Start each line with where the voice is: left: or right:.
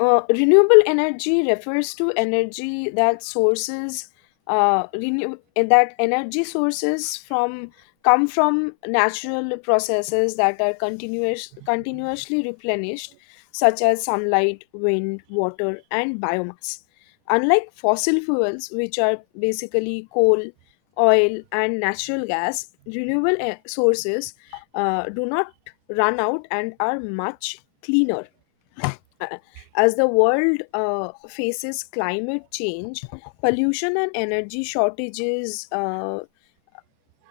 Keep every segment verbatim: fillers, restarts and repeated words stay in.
left: Uh, renewable energy refers to energy that sources, uh, renew eh, that energy sources from come from natural processes that are continuous continuously replenished, such as sunlight, wind, water, and biomass, unlike fossil fuels, which are basically coal, oil, and natural gas. Renewable e- sources uh, do not run out and are much cleaner. uh, As the world uh, faces climate change, pollution, and energy shortages, uh,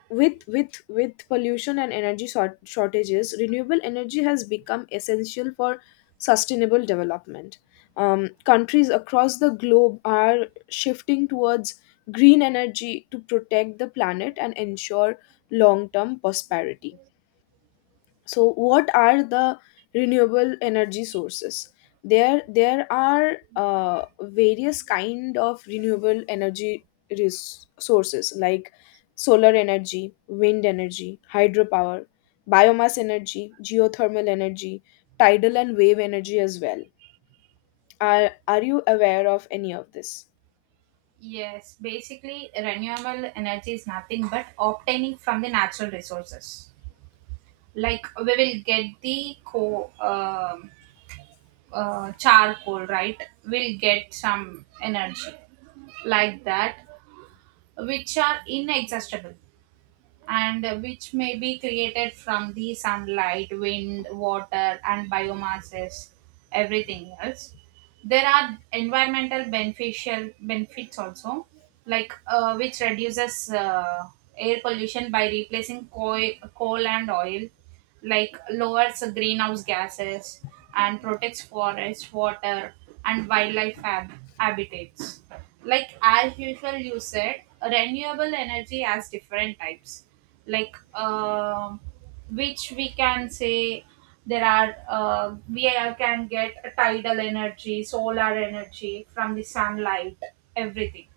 left: with with with pollution and energy short- shortages, renewable energy has become essential for sustainable development. Um, countries across the globe are shifting towards green energy to protect the planet and ensure long-term prosperity. So what are the renewable energy sources? There there are uh, various kind of renewable energy resources like solar energy, wind energy, hydropower, biomass energy, geothermal energy, tidal and wave energy as well. Are, are you aware of any of this?
right: Yes, basically, renewable energy is nothing but obtaining from the natural resources. Like we will get the co um, uh, charcoal, right? We'll get some energy like that, which are inexhaustible and which may be created from the sunlight, wind, water, and biomasses, everything else. There are environmental beneficial benefits also, like uh, which reduces uh, air pollution by replacing coal, coal and oil, like lowers greenhouse gases and protects forests, water, and wildlife hab- habitats. Like as usual you said, renewable energy has different types, like um which we can say there are uh, we are- can get tidal energy, solar energy from the sunlight, everything.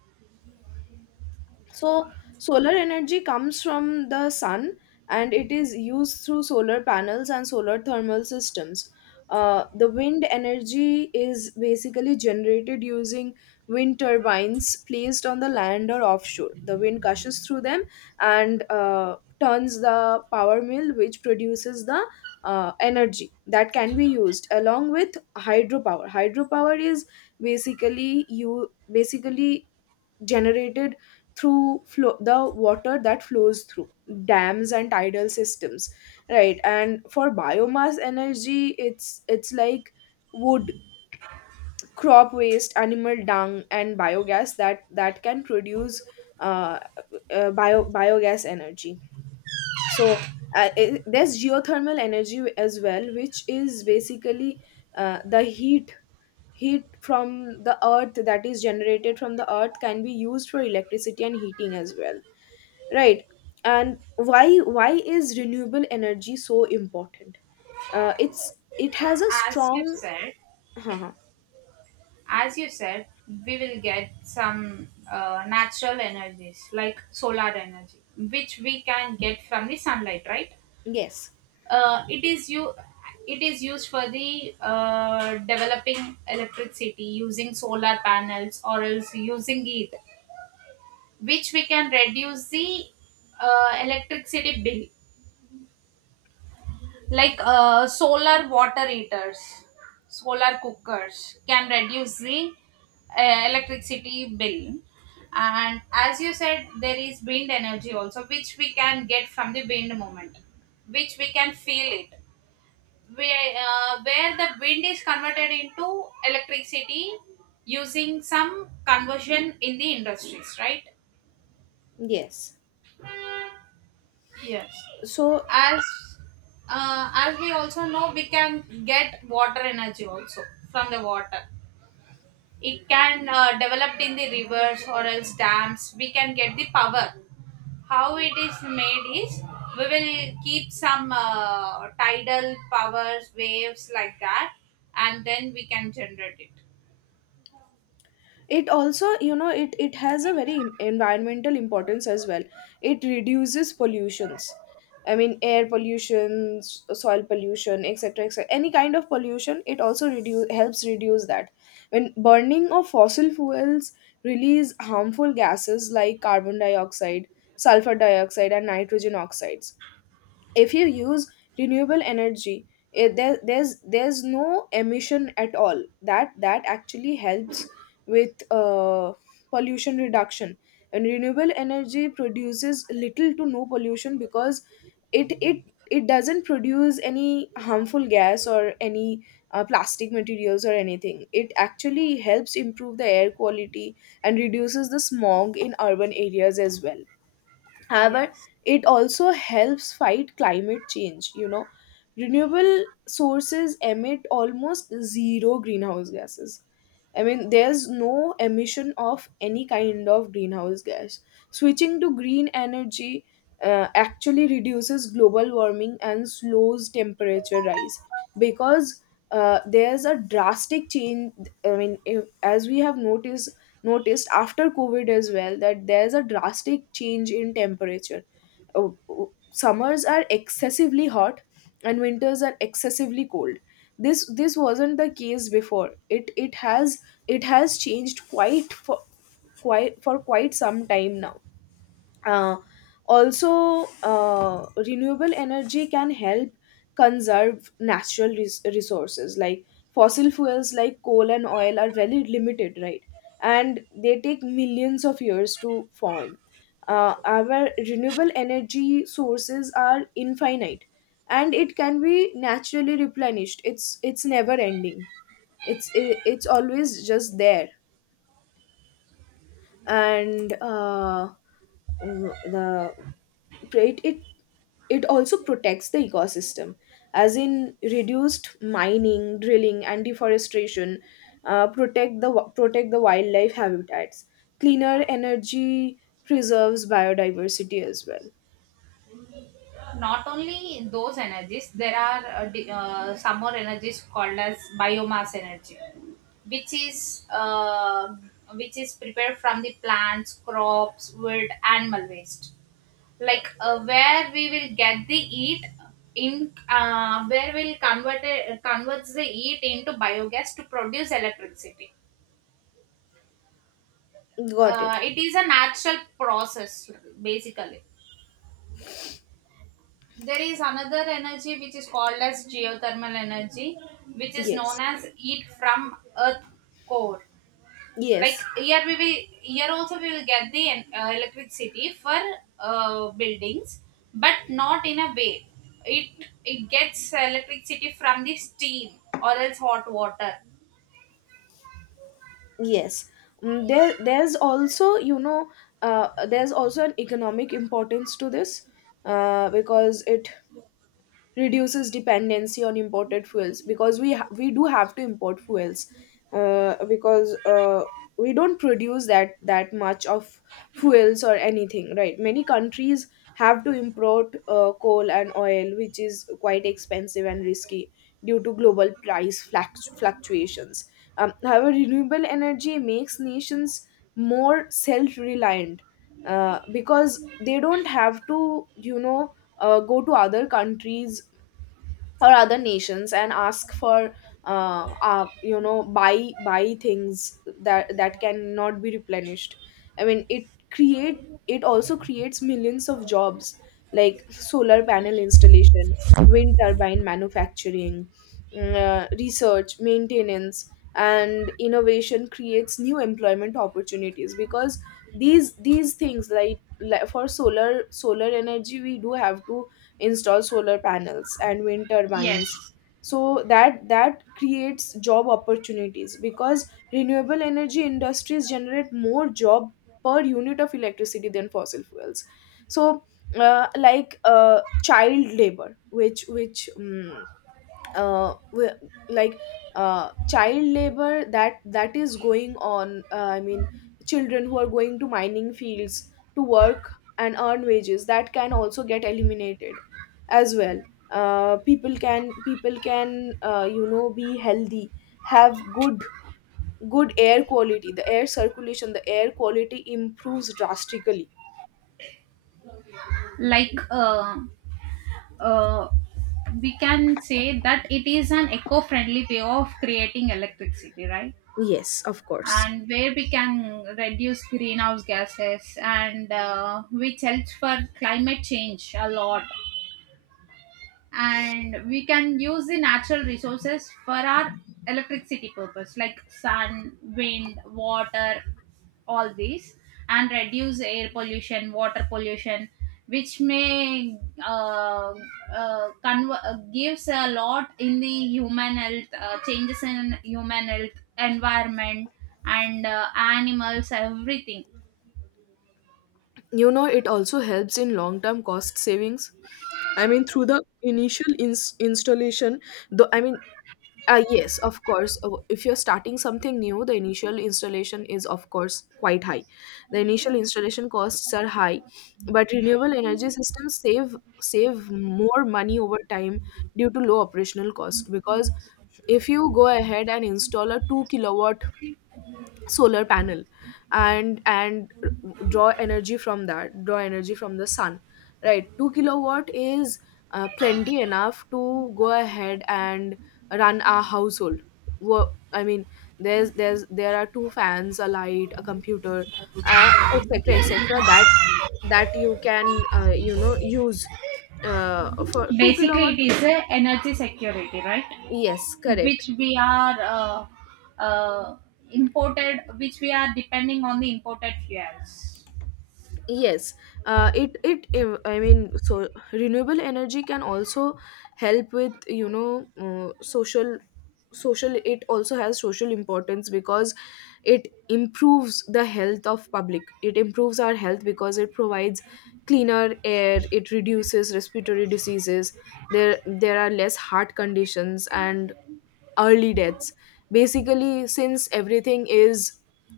left: So, solar energy comes from the sun, and it is used through solar panels and solar thermal systems. Uh, the wind energy is basically generated using wind turbines placed on the land or offshore. The wind gushes through them and uh, turns the power mill, which produces the uh, energy that can be used, along with hydropower. Hydropower is basically you basically generated through flow, the water that flows through dams and tidal systems. Right. And for biomass energy, it's it's like wood, crop waste, animal dung, and biogas that that can produce uh, uh, bio biogas energy. So uh, it, there's geothermal energy as well, which is basically uh, the heat heat from the earth that is generated from the earth can be used for electricity and heating as well. Right. And why why is renewable energy so important? Uh, it's it has a
right: as you
left: strong.
right: said
left: uh
right: as you said, we will get some uh, natural energies like solar energy, which we can get from the sunlight, right?
left: yes,
right: Uh, it is you. It is used for the uh, developing electricity using solar panels or else using heat, which we can reduce the uh, electricity bill, like uh, solar water heaters, solar cookers can reduce the uh, electricity bill. And as you said, there is wind energy also, which we can get from the wind movement, which we can feel it. We uh, Where the wind is converted into electricity using some conversion in the industries, right?
left: yes.
right: Yes.
left: So
right: As uh, as we also know, we can get water energy also from the water. It can uh, developed in the rivers or else dams. We can get the power. How it is made is we will keep some uh, tidal powers, waves like that, and then we can generate it.
left: it also, you know it it has a very im- environmental importance as well. It reduces pollutions. I mean, air pollution, s- soil pollution, etc., etc., any kind of pollution it also reduce helps reduce that. When burning of fossil fuels release harmful gases like carbon dioxide, sulfur dioxide, and nitrogen oxides. If you use renewable energy, it, there, there's there's no emission at all that that actually helps with uh, pollution reduction. And renewable energy produces little to no pollution because it it it doesn't produce any harmful gas or any uh, plastic materials or anything. It actually helps improve the air quality and reduces the smog in urban areas as well. However,
right: Yes.
left: it also helps fight climate change. You know, renewable sources emit almost zero greenhouse gases. I mean, there's no emission of any kind of greenhouse gas. Switching to green energy uh, actually reduces global warming and slows temperature rise, because uh, there's a drastic change. I mean, if, as we have noticed, noticed after COVID as well, that there's a drastic change in temperature. Uh, Summers are excessively hot and winters are excessively cold. This this wasn't the case before. It it has it has changed quite for quite for quite some time now. uh, Also, uh, renewable energy can help conserve natural res- resources. Like fossil fuels like coal and oil are very limited, right? And they take millions of years to form. Uh, our renewable energy sources are infinite, and it can be naturally replenished. It's it's never ending. It's it, it's always just there. And uh, mm, the it, it it also protects the ecosystem, as in reduced mining, drilling, and deforestation. Uh, protect the protect the wildlife habitats. Cleaner energy preserves biodiversity as well.
right: Not only those energies, there are uh, di- uh, some more energies called as biomass energy, which is uh, which is prepared from the plants, crops, wood, animal waste, like uh, where we will get the heat, in uh, where we'll convert it, converts the heat into biogas to produce electricity.
left: Got
right: Uh,
left: it.
right: it is a natural process basically. There is another energy which is called as geothermal energy, which is known
left: Yes,
right: as heat from earth core. Like
left: yes,
right: here we will, here also we will get the en- uh, electricity for uh, buildings, but not in a way. It it gets electricity from the steam or else hot water.
left: yes. Mm, there there's also you know uh, there's also an economic importance to this, uh, because it reduces dependency on imported fuels, because we ha- we do have to import fuels, uh, because uh, we don't produce that that much of fuels or anything, right? Many countries have to import uh, coal and oil, which is quite expensive and risky due to global price fluct- fluctuations. Um, however, renewable energy makes nations more self-reliant, uh, because they don't have to, you know uh, go to other countries or other nations and ask for uh, uh you know buy buy things that that cannot be replenished. I mean, it create it also creates millions of jobs, like solar panel installation, wind turbine manufacturing, mm, uh, research, maintenance, and innovation creates new employment opportunities, because these these things, like, like for solar solar energy we do have to install solar panels and wind
right: Yes,
left: turbines. So that that creates job opportunities because renewable energy industries generate more job per unit of electricity than fossil fuels. So uh, like uh, child labor which which um, uh, wi- like uh, child labor that that is going on. uh, I mean, children who are going to mining fields to work and earn wages, that can also get eliminated as well. uh, people can people can uh, you know be healthy, have good good air quality. The air circulation, the air quality improves drastically.
right: like uh, uh, we can say that it is an eco friendly way of creating electricity, right?
left: Yes, of course.
right: And where we can reduce greenhouse gases and uh, which helps for climate change a lot, and we can use the natural resources for our electricity purpose, like sun, wind, water, all these, and reduce air pollution, water pollution, which may uh, uh, conver- uh, gives a lot in the human health, uh, changes in human health, environment, and uh, animals, everything.
left: You know, it also helps in long term cost savings. I mean, through the initial ins- installation. Though, I mean, uh, yes, of course, uh, if you're starting something new, the initial installation is, of course, quite high. The initial installation costs are high, but renewable energy systems save save more money over time due to low operational cost. Because if you go ahead and install a two kilowatt solar panel, and and draw energy from that draw energy from the sun, right? two kilowatt is uh, plenty enough to go ahead and run a household. Wo- I mean, there's there's there are two fans, a light, a computer, uh, etc., etc., that that you can, uh, you know use, uh, for two
right: Basically
left: kilowatt.
right: it is a energy security, right?
left: Yes, correct.
right: Which we are uh, uh, imported, which we are depending on the imported fuels.
left: Yes, uh, it it uh, I mean, so renewable energy can also help with, you know uh, social social it also has social importance, because it improves the health of public. It improves our health because it provides cleaner air. It reduces respiratory diseases. There there are less heart conditions and early deaths. Basically, since everything is,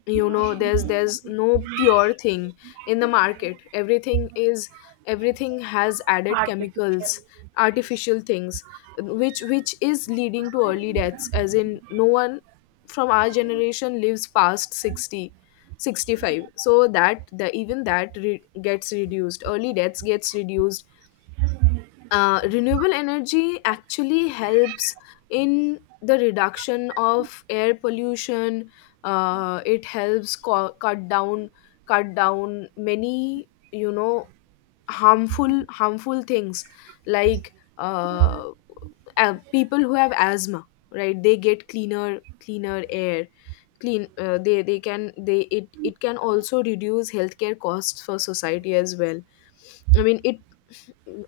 left: you know, there's there's no pure thing in the market. Everything is everything has added
right: Artificial.
left: chemicals, artificial things, which which is leading to early deaths, as in no one from our generation lives past sixty, sixty five. So that, the even that re- gets reduced, early deaths gets reduced. Uh, renewable energy actually helps in the reduction of air pollution. Uh, it helps co- cut down cut down many, you know, harmful harmful things, like uh, uh, people who have asthma, right? They get cleaner cleaner air. Clean uh, they they can they it it can also reduce healthcare costs for society as well. I mean, it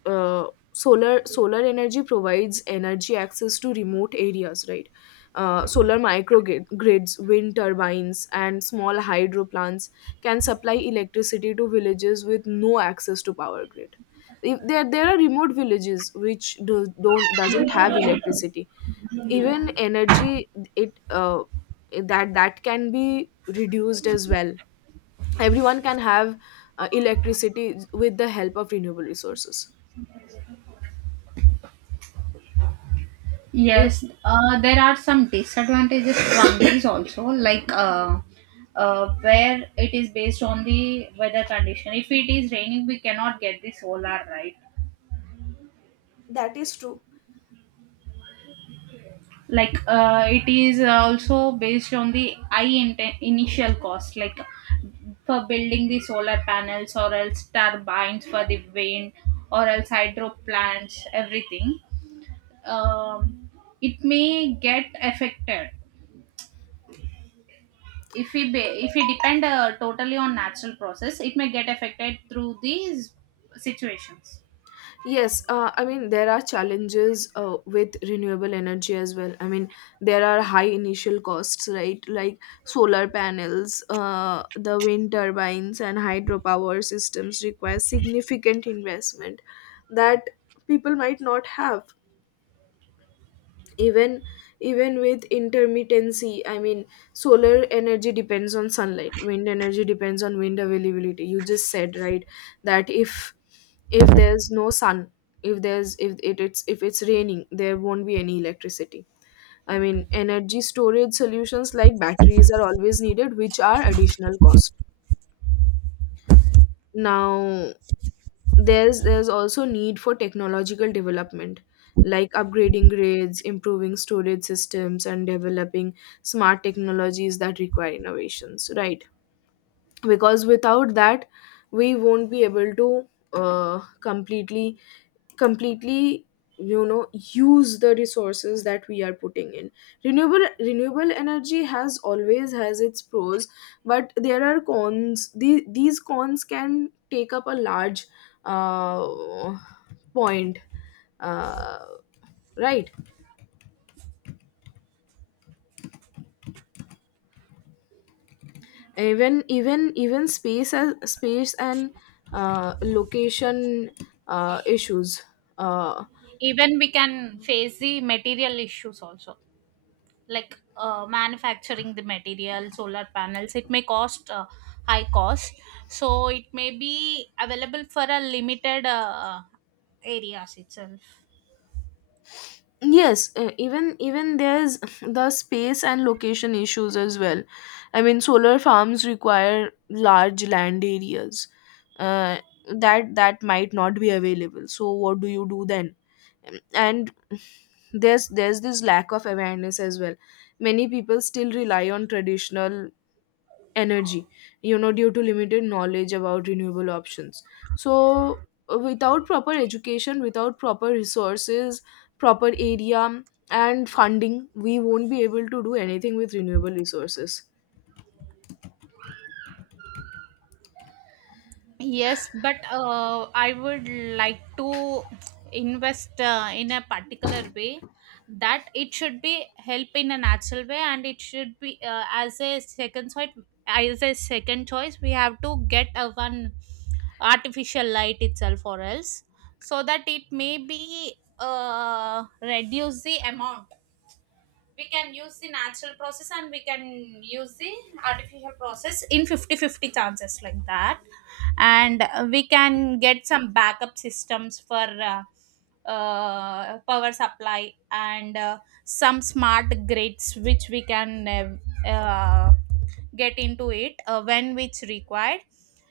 left: uh, solar solar energy provides energy access to remote areas, right? Uh, solar microgrids, wind turbines, and small hydro plants can supply electricity to villages with no access to power grid. If there, there are remote villages which do, don't doesn't have electricity, even energy, it uh, that that can be reduced as well. Everyone can have uh, electricity with the help of renewable resources.
right: Yes, uh, there are some disadvantages from these also, like uh, uh, where it is based on the weather condition. If it is raining, we cannot get the solar, right?
left: That is true.
right: Like uh, it is uh, also based on the i inte- initial cost, like for building the solar panels or else turbines for the wind or else hydro plants, everything. um, it may get affected if we ba- if we depend uh, totally on natural process. It may get affected through these situations.
left: Yes, uh, I mean, there are challenges uh, with renewable energy as well. I mean, there are high initial costs, right? Like solar panels, uh, the wind turbines, and hydropower systems require significant investment that people might not have. even even with intermittency. I mean, solar energy depends on sunlight, wind energy depends on wind availability, you just said, right? That if if there's no sun, if there's if it, it's if it's raining, there won't be any electricity. I mean, energy storage solutions like batteries are always needed, which are additional cost. Now, there's there's also need for technological development, like upgrading grades, improving storage systems, and developing smart technologies that require innovations, right? Because without that, we won't be able to uh, completely completely, you know, use the resources that we are putting in. Renewable renewable energy has always has its pros, but there are cons. The, these cons can take up a large uh, point. uh, right. Even even even space, as space and uh, location uh, issues. uh,
right: Even we can face the material issues also, like uh, manufacturing the material solar panels, it may cost uh, high cost, so it may be available for a limited uh, areas itself.
left: yes. Uh, even even there's the space and location issues as well. I mean, solar farms require large land areas, uh, that that might not be available. So what do you do then? Um, and there's there's this lack of awareness as well. Many people still rely on traditional energy, you know, due to limited knowledge about renewable options. So uh, without proper education, without proper resources, proper area, and funding, we won't be able to do anything with renewable resources.
right: Yes, but uh, I would like to invest uh, in a particular way, that it should be help in a natural way and it should be uh, as a second choice as a second choice, we have to get a one artificial light itself, or else, so that it may be uh, reduce the amount. We can use the natural process and we can use the artificial process in fifty-fifty chances, like that. And uh, we can get some backup systems for uh, uh, power supply, and uh, some smart grids, which we can uh, uh, get into it uh, when which required.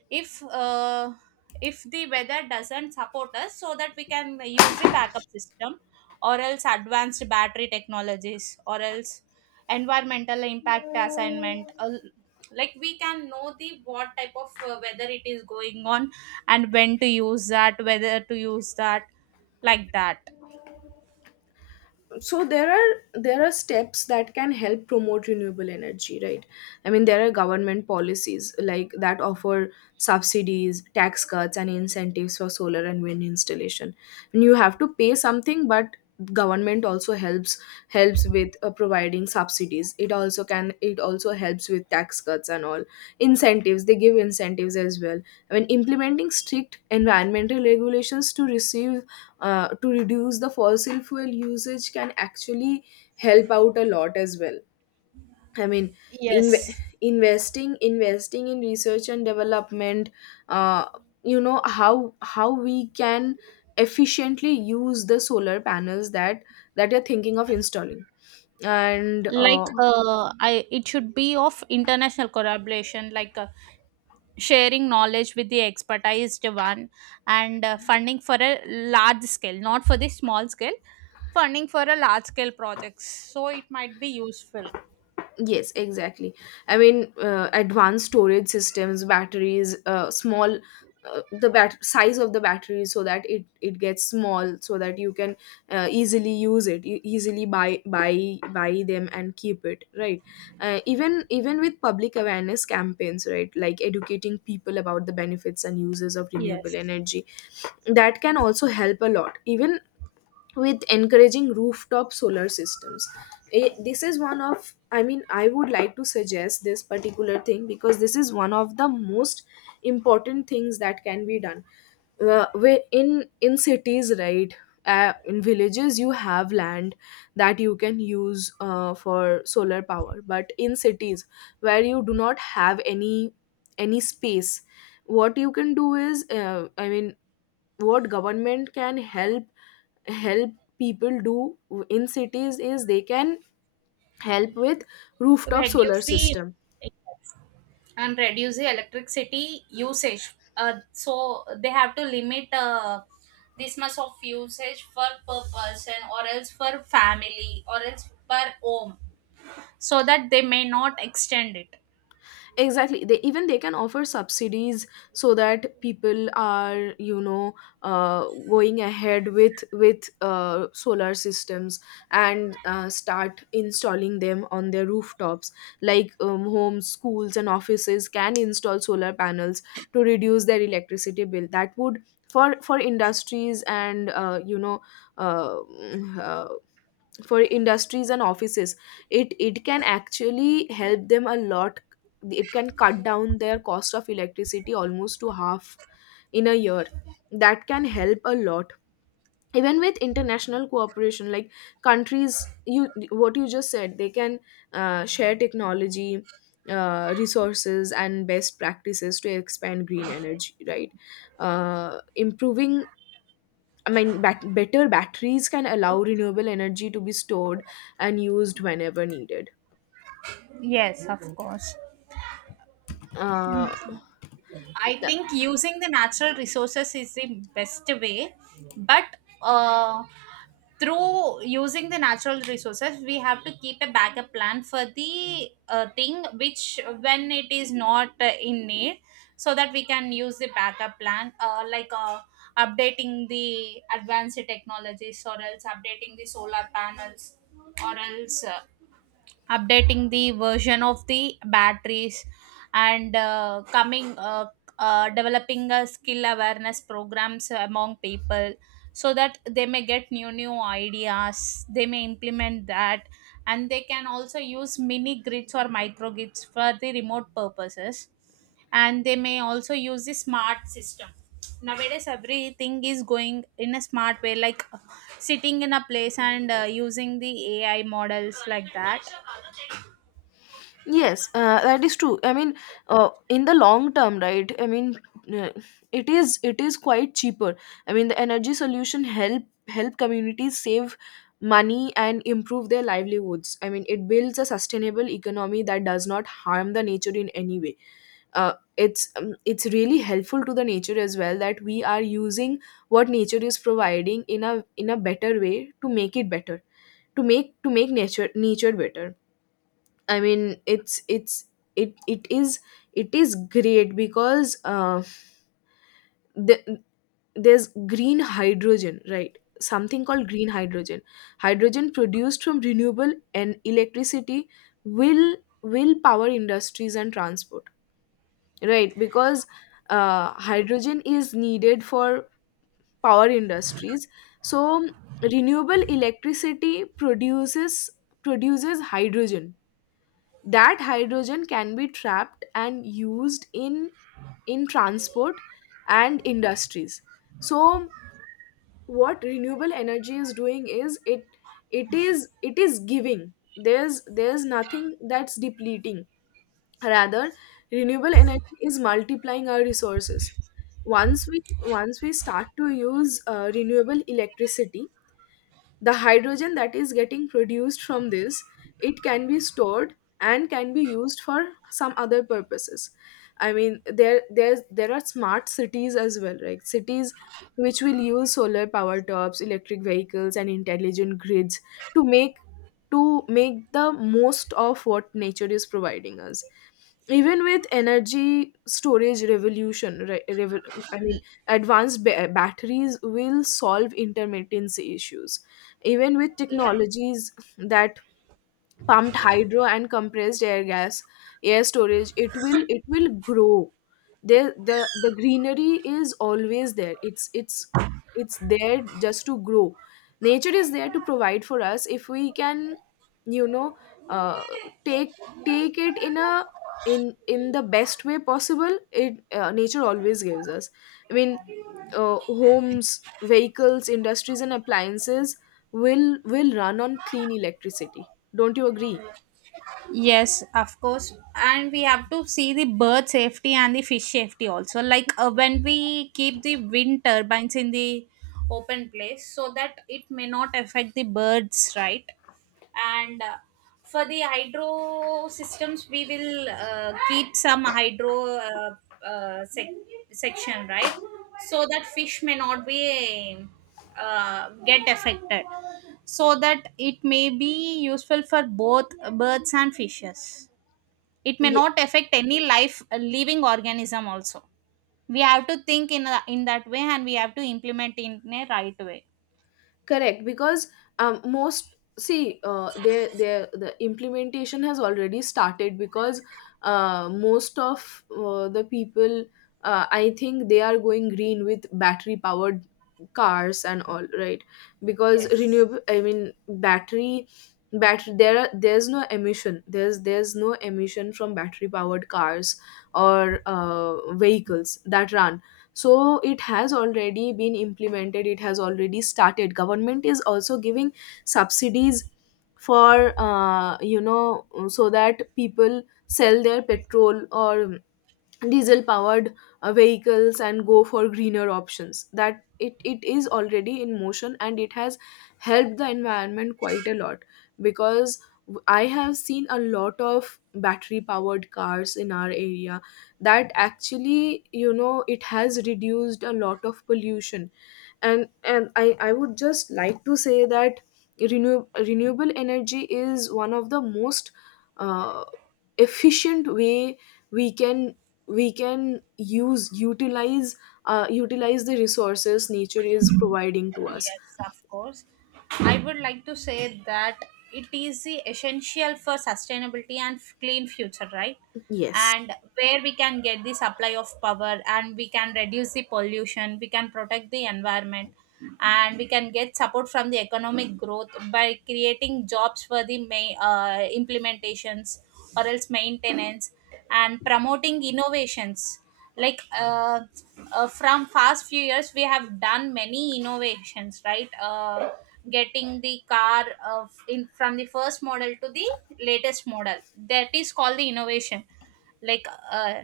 right: If uh, if the weather doesn't support us, so that we can use a backup system or else advanced battery technologies, or else environmental impact assignment, uh, like we can know the what type of uh, weather it is going on, and when to use that, whether to use that, like that.
left: So there are there are steps that can help promote renewable energy, right? I mean, there are government policies like that offer subsidies, tax cuts, and incentives for solar and wind installation. And you have to pay something, but government also helps helps with, uh, providing subsidies. It also can it also helps with tax cuts and all. Incentives, they give incentives as well. I mean, implementing strict environmental regulations to receive uh, to reduce the fossil fuel usage can actually help out a lot as well. I mean, inve
right: Yes.
left: investing investing in research and development, uh, you know, how how we can efficiently use the solar panels that that you're thinking of installing. And
right: Like
left: uh,
right: uh, I, it should be of international collaboration, like uh, sharing knowledge with the expertised one, and uh, funding for a large scale, not for the small scale, funding for a large scale projects. So it might be useful.
left: Yes, exactly. I mean, uh, advanced storage systems, batteries, uh, small, uh, the bat- size of the battery so that it it gets small, so that you can uh, easily use it, e- easily buy buy buy them and keep it, right? Uh, even even with public awareness campaigns, right, like educating people about the benefits and uses of
right: Yes.
left: renewable energy, that can also help a lot. Even with encouraging rooftop solar systems. Eh, this is one of i mean I would like to suggest this particular thing because this is one of the most important things that can be done, uh, where in in cities, right? Uh, in villages you have land that you can use uh, for solar power, but in cities where you do not have any any space, what you can do is, uh, I mean, what government can help help people do in cities is they can help with rooftop solar
right: reduce
left: system.
right: the And reduce the electricity usage. Uh, so they have to limit uh, this much of usage for per person or else for family or else per home, so that they may not extend it.
left: Exactly, they, even they can offer subsidies so that people are, you know, uh, going ahead with with uh, solar systems and uh, start installing them on their rooftops, like um, homes, schools and offices can install solar panels to reduce their electricity bill. That would, for for industries and uh, you know, uh, mm, uh, for industries and offices, it it can actually help them a lot. It can cut down their cost of electricity almost to half in a year. That can help a lot. Even with international cooperation, like countries, you, what you just said, they can uh, share technology, uh, resources and best practices to expand green energy, right? uh, Improving, I mean, bat- better batteries can allow renewable energy to be stored and used whenever needed.
right: Yes, of course.
left: Uh,
right: I
left: th-
right: think using the natural resources is the best way, but uh, through using the natural resources, we have to keep a backup plan for the uh, thing which, when it is not uh, in need, so that we can use the backup plan, uh, like uh, updating the advanced technologies, or else updating the solar panels, or else uh, updating the version of the batteries, and uh, coming uh, uh, developing a skill awareness programs among people, so that they may get new new ideas, they may implement that. And they can also use mini grids or micro grids for the remote purposes, and they may also use the smart system. Nowadays everything is going in a smart way, like uh, sitting in a place and uh, using the AI models, like that.
left: yes, uh, that is true. I mean, uh, in the long term, right? I mean, uh, it is it is quite cheaper. I mean, the energy solution help help communities save money and improve their livelihoods. I mean, it builds a sustainable economy that does not harm the nature in any way. uh, it's um, it's really helpful to the nature as well, that we are using what nature is providing in a in a better way to make it better, to make to make nature nature better. I mean it's it's it it is it is great because, uh, the, there's green hydrogen, right? Something called green hydrogen, hydrogen produced from renewable and electricity will will power industries and transport, right? Because uh, hydrogen is needed for power industries, so renewable electricity produces produces hydrogen. That hydrogen can be trapped and used in in transport and industries. So what renewable energy is doing is it it is it is giving, there's there's nothing that's depleting. Rather, renewable energy is multiplying our resources. Once we once we start to use uh, renewable electricity, the hydrogen that is getting produced from this, it can be stored and can be used for some other purposes. I mean, there there's there are smart cities as well, right? Cities which will use solar power tops, electric vehicles and intelligent grids to make, to make the most of what nature is providing us. Even with energy storage revolution, re- revo- I mean, advanced ba- batteries will solve intermittency issues. Even with technologies that pumped hydro and compressed air gas, air storage, it will it will grow. The the the greenery is always there. It's it's it's there just to grow. Nature is there to provide for us if we can, you know, uh, take take it in a in in the best way possible. It, uh, nature always gives us. I mean, uh, homes, vehicles, industries, and appliances will will run on clean electricity, don't you agree?
right: Yes, of course. And we have to see the bird safety and the fish safety also. Like uh, when we keep the wind turbines in the open place, so that it may not affect the birds, right? And uh, for the hydro systems, we will uh, keep some hydro uh, uh, sec- section, right? So that fish may not be uh, get affected, so that it may be useful for both birds and fishes. It may
left: Yeah,
right: not affect any life uh, living organism also. We have to think in a, in that way, and we have to implement in a right way.
left: correct, because um, most see, uh, they they the implementation has already started, because uh, most of uh, the people, uh, I think they are going green with battery powered cars and all, right? Because
right: Yes.
left: renewable, I mean, battery battery there are, there's no emission, there's there's no emission from battery powered cars or uh, vehicles that run. So it has already been implemented, it has already started. Government is also giving subsidies for, uh, you know, so that people sell their petrol or diesel powered uh, vehicles and go for greener options. That it, it is already in motion and it has helped the environment quite a lot, because w- I have seen a lot of battery powered cars in our area that actually, you know, it has reduced a lot of pollution. And and i i would just like to say that renew, renewable energy is one of the most uh, efficient way we can, we can use utilize uh, utilize the resources nature is providing to us.
right: Yes, of course. I would like to say that it is the essential for sustainability and f- clean future, right?
left: Yes.
right: And where we can get the supply of power, and we can reduce the pollution, we can protect the environment, and we can get support from the economic growth by creating jobs for the ma- uh, implementations or else maintenance, and promoting innovations. Like uh, uh, from past few years we have done many innovations, right? Uh, getting the car of in from the first model to the latest model, that is called the innovation. Like uh,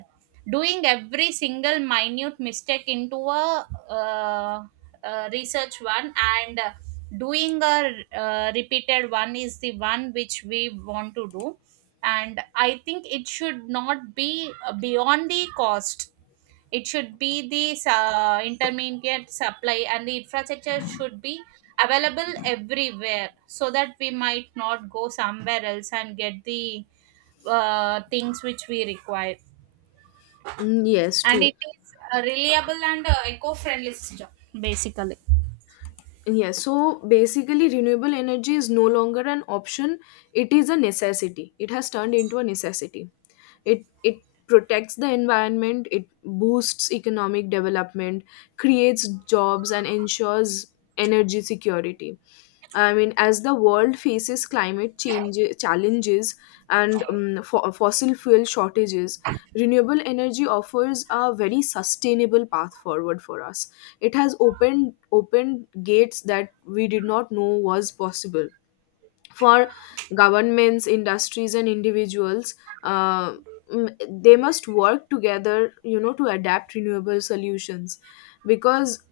right: doing every single minute mistake into a uh, uh, research one, and uh, doing a uh, repeated one is the one which we want to do. And I think it should not be uh, beyond the cost. It should be the su- intermediate supply, and the infrastructure should be available everywhere, so that we might not go somewhere else and get the uh, things which we require.
left: Mm, yes,
right: And
left: true.
right: it is a reliable and uh, eco-friendly system, basically.
left: Yes, so basically renewable energy is no longer an option, it is a necessity, it has turned into a necessity. It it protects the environment, it boosts economic development, creates jobs and ensures energy security. I mean, as the world faces climate change challenges and um, fo- fossil fuel shortages, renewable energy offers a very sustainable path forward for us. It has opened opened gates that we did not know was possible for governments, industries and individuals. uh, mm, they must work together, you know, to adapt renewable solutions. Because,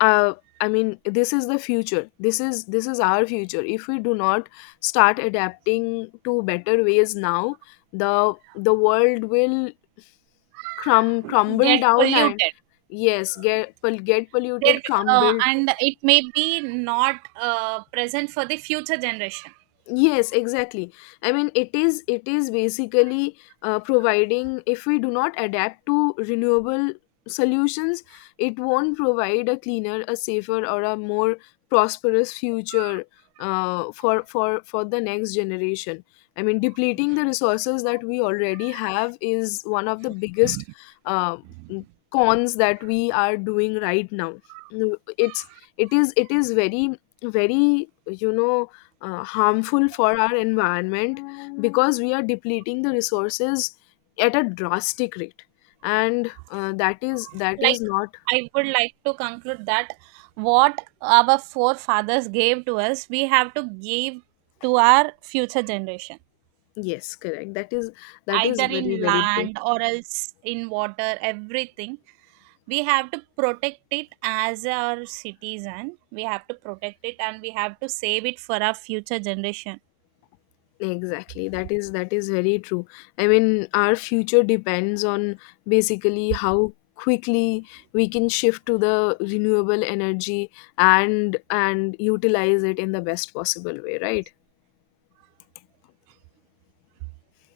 left: uh, I mean, this is the future, this is this is our future. If we do not start adapting to better ways now, the the world will crum- crumble
right: Get
left: down and
right: polluted.
left: yes, get pol- get
right: There,
left: polluted,
right: uh,
left: crumble.
right: and it may be not uh, present for the future generation.
left: Yes, exactly. I mean, it is, it is basically, uh, providing, if we do not adapt to renewable solutions, it won't provide a cleaner, a safer or a more prosperous future, uh, for for for the next generation. I mean, depleting the resources that we already have is one of the biggest uh, cons that we are doing right now. It's, it is it is very very, you know, uh, harmful for our environment, because we are depleting the resources at a drastic rate. And uh, that is, that is
right: Like
left: not.
right: I would like to conclude that what our forefathers gave to us, we have to give to our future generation,
left: Yes, correct, that is, that
right: either
left: is very
right: in
left: very true.
right: land or else in water, everything. We have to protect it as our citizen, we have to protect it, and we have to save it for our future generation.
left: Exactly, that is, that is very true. I mean, our future depends on, basically, how quickly we can shift to the renewable energy and and utilize it in the best possible way, right?